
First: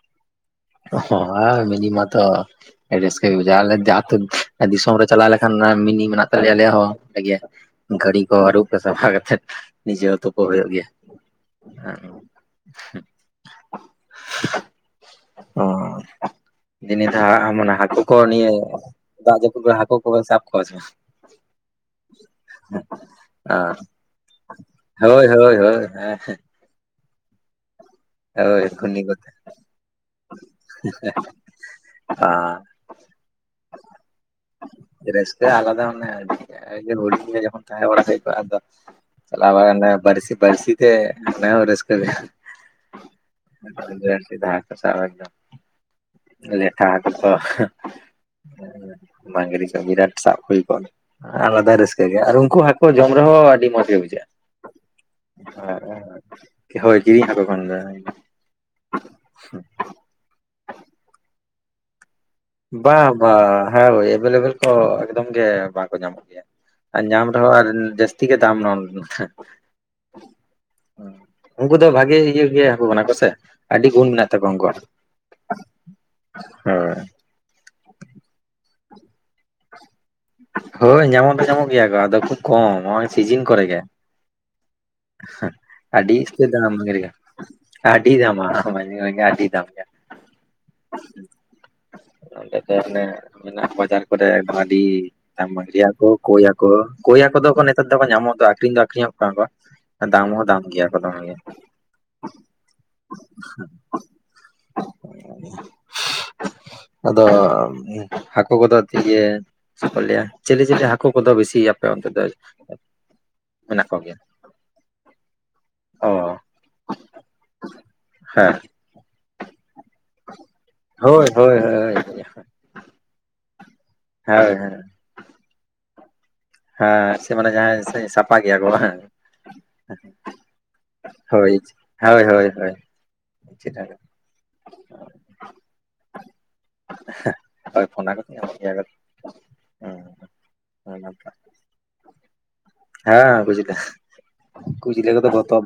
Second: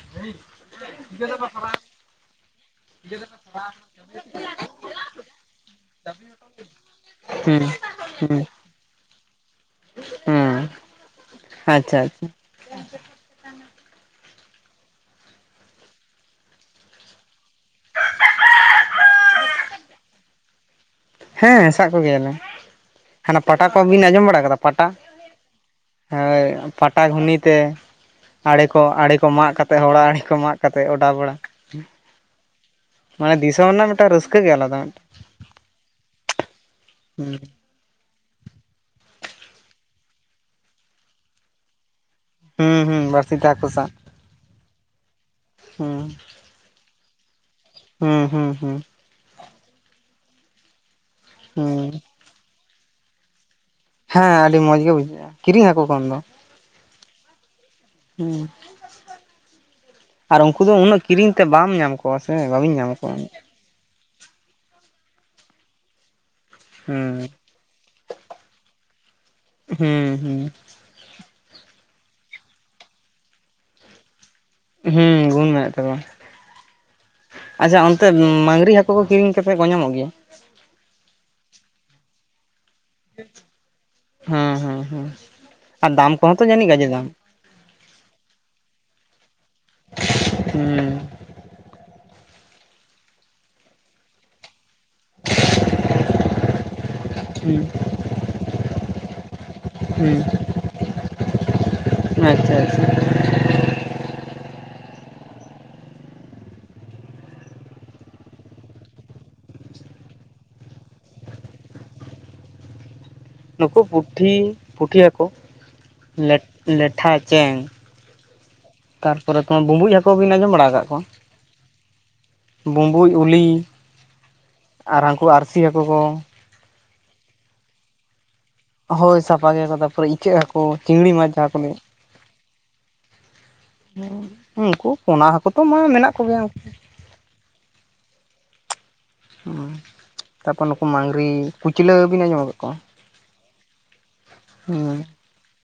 ᱦᱚᱸ ᱢᱤᱱᱤ ᱢᱟᱛᱚ ᱨᱟᱹᱥᱠᱟᱹ ᱜᱮ ᱵᱩᱡᱟᱹ ᱟᱞᱮ ᱟᱹᱛᱩ ᱫᱤᱥᱚᱢ ᱨᱮ ᱪᱟᱞᱟᱜ ᱞᱮᱠᱷᱟᱱ [inaudible] ᱢᱤᱱᱤ ᱢᱮᱱᱟᱜ ᱛᱟᱞᱮᱭᱟ ᱟᱞᱮ ᱦᱚᱸ ᱦᱩᱸ ᱜᱟᱹᱰᱤ ᱠᱚ ᱦᱩᱸ ᱟᱹᱩᱵ ᱥᱟᱯᱷᱟ ᱠᱟᱛᱮ ᱱᱤᱡᱮ ᱦᱚᱸ ᱛᱩᱯᱩ ᱦᱩᱸ ᱦᱩᱭᱩᱜ ᱜᱮᱭᱟ, ᱟᱪᱪᱷᱟ ᱟᱪᱪᱷᱟ [inaudible] ᱚᱻ ᱡᱤᱱᱤ ᱛᱮᱦᱚᱸ ᱟᱢ ᱚᱱᱟ ᱦᱟᱠᱩ ᱠᱚ ᱱᱤᱭᱟᱹ ᱫᱟᱜ ᱡᱟᱹᱯᱩᱫ ᱦᱟᱠᱩ ᱠᱚ ᱵᱮᱱ ᱥᱟᱵ ᱠᱚᱣᱟ ᱥᱮ ᱵᱟᱝ, ᱦᱮᱸ ᱥᱟᱵ ᱠᱚᱜᱮᱭᱟᱞᱮ ᱦᱟᱱᱟ ᱯᱟᱴᱟ ᱵᱟᱝ ᱠᱚᱵᱤᱱ ᱟᱸᱡᱚᱢ ᱵᱟᱲᱟ ᱠᱟᱫᱟ ᱯᱟᱴᱟ, ᱦᱳᱭ ᱦᱳᱭ ᱦᱮᱸ ᱦᱳᱭ ᱯᱟᱴᱟ ᱜᱷᱩᱱᱤ ᱛᱮ ᱦᱳᱭ ᱟᱲᱮ ᱠᱚ ᱜᱷᱩᱱᱤ ᱟᱲᱮ ᱠᱚ ᱠᱚᱛᱮ ᱢᱟᱜ ᱠᱟᱛᱮᱫ ᱦᱚᱲᱟᱜ ᱟᱲᱮ ᱠᱚ ᱢᱟᱜ ᱠᱟᱛᱮᱫ ᱚᱰᱟ ᱵᱟᱲᱟ ᱟᱫᱚ ᱢᱟᱱᱮ ᱫᱤᱥᱚᱢ ᱨᱮᱱᱟᱜ ᱢᱤᱫᱴᱟᱝ ᱨᱟᱹᱥᱠᱟᱹ ᱜᱮ ᱟᱞᱟᱫᱟ ᱢᱤᱫᱴᱟᱝ ᱨᱟᱹᱥᱠᱟᱹ ᱟᱞᱟᱫᱟ ᱢᱟᱱᱮ ᱦᱩᱸ [unintelligible] ᱛᱟᱦᱮᱸ ᱵᱟᱲᱟ ᱦᱩᱭᱠᱚᱜ-ᱟ ᱫᱚ ᱪᱟᱞᱟᱣ ᱵᱟᱲᱟ ᱱᱮ ᱵᱟᱹᱨᱥᱤ ᱵᱟᱹᱨᱥᱤ ᱛᱮ ᱮᱱᱟ ᱦᱚᱸ ᱨᱟᱹᱥᱠᱟᱹ ᱦᱩᱸ ᱦᱩᱸ ᱵᱟᱹᱲᱥᱤᱛᱮ ᱦᱟᱹᱠᱩ ᱥᱟᱵ ᱦᱩᱸ [unintelligible] ᱞᱮᱴᱷᱟ ᱦᱟᱠᱩ ᱛᱚ ᱦᱩᱸ ᱦᱩᱸ ᱦᱩᱸ ᱢᱟᱹᱝᱜᱨᱤ [unintelligible] ᱥᱟᱵ ᱦᱩᱭ ᱠᱚᱜᱼᱟ ᱟᱞᱟᱫᱟ ᱦᱩᱸ ᱨᱟᱹᱥᱠᱟᱹ ᱜᱮ ᱟᱨ ᱩᱱᱠᱩ ᱦᱟᱹᱠᱩ ᱡᱚᱢ ᱨᱮᱦᱚᱸ ᱟᱹᱰᱤ ᱢᱚᱸᱡᱽ ᱜᱮ ᱦᱮᱸ ᱟᱹᱰᱤ ᱢᱚᱸᱡ ᱜᱮ ᱵᱩᱡᱷᱟᱹᱜᱼᱟ ᱠᱤᱨᱤᱧ ᱦᱟᱹᱠᱩ ᱠᱷᱚᱱ ᱵᱩᱡᱷᱟᱹᱜᱼᱟ ᱫᱚ ᱦᱳᱭ ᱡᱤᱨᱤᱧ ᱦᱟᱠᱳ ᱠᱷᱚᱱ ᱫᱚ ᱦᱮᱸ ᱟᱨ ᱩᱱᱠᱩ ᱫᱚ ᱩᱱᱟᱹᱜ ᱠᱤᱨᱤᱧ ᱛᱮ ᱵᱟᱢ ᱧᱟᱢ ᱠᱚᱣᱟ ᱥᱮ ᱵᱟᱹᱵᱤᱱ ᱧᱟᱢ ᱵᱟ ᱠᱚᱣᱟ ᱵᱟ ᱦᱮᱸ ᱦᱳᱭ ᱮᱵᱮᱞᱮᱵᱮᱞ ᱠᱚ ᱮᱠᱫᱚᱢ ᱜᱮ ᱵᱟᱝᱠᱚ ᱧᱟᱢᱚᱜ ᱜᱮᱭᱟ ᱟᱨ ᱦᱩᱸ ᱧᱟᱢ ᱨᱮᱦᱚᱸ ᱟᱨ ᱡᱟᱹᱥᱛᱤ ᱜᱮ ᱫᱟᱢ ᱱᱚᱱᱛᱷᱮ ᱦᱩᱸ ᱦᱩᱸ ᱩᱱᱠᱩ ᱫᱚ ᱵᱷᱟᱜᱤ ᱤᱭᱟᱹ ᱜᱮ ᱦᱟᱠᱩ ᱠᱟᱱᱟ ᱠᱚᱥᱮ ᱟᱹᱰᱤ ᱜᱩᱱ ᱢᱮᱱᱟᱜ ᱛᱟᱠᱚᱣᱟ ᱩᱱᱠᱩᱣᱟᱜ ᱦᱩᱸ ᱜᱩᱱ ᱢᱮᱱᱮᱜ ᱛᱟᱠᱚᱭᱟ ᱦᱳᱭ ᱟᱪᱪᱷᱟ ᱚᱱᱛᱮ ᱢᱟᱸᱝᱜᱨᱤ ᱦᱟᱹᱠᱩ ᱠᱚ ᱠᱤᱨᱤᱧ ᱠᱟᱛᱮᱜ ᱠᱚ ᱧᱟᱢᱚᱜ ᱜᱮᱭᱟ ᱦᱳᱭ ᱧᱟᱢᱚᱜ ᱫᱚ ᱧᱟᱢᱚᱜ ᱜᱮᱭᱟ ᱠᱚ ᱟᱫᱚ ᱠᱷᱩᱵ ᱠᱚᱢ ᱱᱚᱜᱼᱚᱭ ᱥᱤᱡᱤᱱ ᱠᱚᱨᱮ ᱜᱮ ᱦᱮᱸ ᱦᱮᱸ ᱦᱮᱸ ᱟᱨ ᱟᱹᱰᱤ ᱫᱟᱢ ᱠᱚᱦᱚᱸ ᱛᱚ ᱤᱥᱛᱟᱹᱨ ᱡᱟᱹᱱᱤᱡ ᱫᱟᱢ ᱜᱟᱡᱮ ᱟᱹᱰᱤ ᱫᱟᱢᱟ [unintelligible] ᱟᱹᱰᱤ ᱫᱟᱢ ᱜᱮᱭᱟ ᱦᱩᱸ ᱚᱸᱰᱮ ᱫᱚ ᱦᱟᱱᱮ ᱢᱮᱱᱟᱜ ᱵᱟᱡᱟᱨ ᱠᱚᱨᱮ ᱟᱹᱰᱤ [unintelligible] ᱢᱟᱹᱝᱜᱨᱤ ᱦᱟᱠᱳ ᱠᱳᱭ ᱦᱟᱠᱳ ᱠᱳᱭ ᱦᱟᱠᱳ ᱠᱚᱫᱚ ᱦᱩᱸ ᱱᱮᱛᱟᱨ ᱫᱚᱠᱚ ᱧᱟᱢᱚᱜ ᱫᱚ ᱟᱠᱷᱨᱤᱧ ᱫᱚ ᱟᱠᱷᱨᱤᱧᱚᱜ ᱠᱟᱱᱟ ᱠᱚ ᱦᱩᱸ ᱫᱟᱢ ᱦᱚᱸ ᱫᱟᱢ ᱜᱮᱭᱟ ᱠᱚ ᱫᱚᱢ ᱜᱮ ᱟᱪᱪᱷᱟ ᱟᱪᱪᱷᱟ [unintelligible] ᱟᱫᱚ ᱦᱟᱠᱳ ᱠᱚᱫᱚ ᱤᱭᱟᱹ ᱪᱮᱫ ᱠᱚ ᱞᱟᱹᱭᱟ ᱪᱤᱞᱤ ᱪᱤᱞᱤ ᱦᱟᱠᱳ ᱠᱚᱫᱚ ᱵᱤᱥᱤ ᱟᱯᱮ ᱚᱱᱛᱮ ᱫᱚ ᱱᱩᱠᱩ ᱢᱮᱱᱟᱜ ᱠᱚᱜᱮᱭᱟ ᱯᱩᱴᱷᱤ ᱯᱩᱴᱷᱤ ᱦᱟᱠᱳ ᱚ ᱞᱮ ᱞᱮᱴᱷᱟ ᱪᱮᱸᱝ ᱦᱮᱸ ᱛᱟᱨᱯᱚᱨᱮ ᱠᱚᱸ ᱵᱩᱸᱵᱩᱡ ᱦᱟᱠ- ᱠᱚ ᱵᱤᱱ ᱟᱸᱡᱚᱢ ᱵᱟᱲᱟ ᱠᱟᱜ ᱠᱚᱣᱟ ᱦᱳᱭ ᱦᱳᱭ ᱦᱳᱭ ᱵᱩᱸᱵᱩᱡ ᱩᱞᱤ ᱦᱳᱭ ᱟᱨ ᱦᱟᱹᱱᱠᱩ ᱟᱨᱥᱤ ᱦᱟᱠᱩ ᱠᱚ ᱦᱮᱸ ᱥᱮ ᱢᱟᱱᱮ ᱡᱟᱦᱟᱸ ᱥᱮ ᱥᱟᱵ- [unintelligible] ᱜᱮᱭᱟ ᱠᱚ ᱵᱟᱝ ᱦᱳᱭ ᱥᱟᱯᱷᱟ ᱜᱮᱭᱟᱠᱚ ᱛᱟᱯᱚᱨᱮ ᱤᱪᱟᱹᱜ ᱦᱟᱠᱳ ᱪᱤᱝᱲᱤ ᱢᱟᱪ ᱡᱟᱦᱟᱸ ᱦᱳᱭ ᱠᱚ ᱞᱟᱹᱭᱟ ᱦᱳᱭ ᱦᱳᱭ ᱦᱳᱭ ᱦᱩ ᱩᱱᱠᱩ ᱯᱚᱱᱟ ᱦᱟᱹᱠᱩ ᱠᱚ ᱢᱟ ᱢᱮᱱᱟᱜ ᱠᱚᱜᱮᱭᱟ ᱩᱱᱠᱩ ᱦᱳᱭ ᱯᱚᱱᱟ ᱠᱚ ᱧᱟᱢᱟᱜ ᱜᱤᱭᱟ ᱠᱚ ᱛᱟᱯᱚᱨ ᱱᱩᱠᱩ ᱢᱟᱝᱜᱨᱤ ᱠᱩᱪᱞᱟᱹ ᱵᱤᱱ ᱟᱸᱡᱚᱢ ᱟᱠᱟᱜ ᱠᱚᱣᱟ ᱦᱮᱸ ᱵᱩᱡ ᱠᱩᱪᱞᱟᱹ ᱦᱩᱸ? ᱠᱩᱪᱞᱟᱹ ᱠᱚᱫᱚ ᱵᱚᱛᱚᱨ